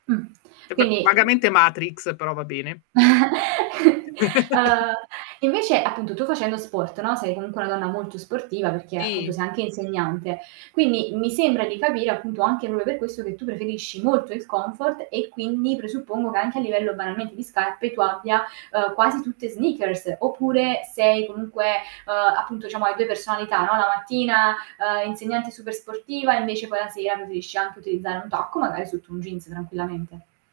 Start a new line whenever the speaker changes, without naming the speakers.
Mh,
Che v
quindi
vagamente Matrix, però va bene.
Uhm, e invece, appunto, tu facendo sport, no, sei comunque una donna molto sportiva, perché appunto
Ti.
sei anche insegnante, quindi mi sembra di capire, appunto, anche proprio per questo che tu preferisci molto il comfort, e quindi presuppongo che anche a livello, banalmente, di scarpe tu abbia, uhm, quasi tutte sneakers, oppure sei comunque uhm, appunto, diciamo, hai 2 personalità, no, la mattina, uhm, insegnante super sportiva, invece poi la sera preferisci anche utilizzare un tacco, magari sotto un jeans, tranquillamente.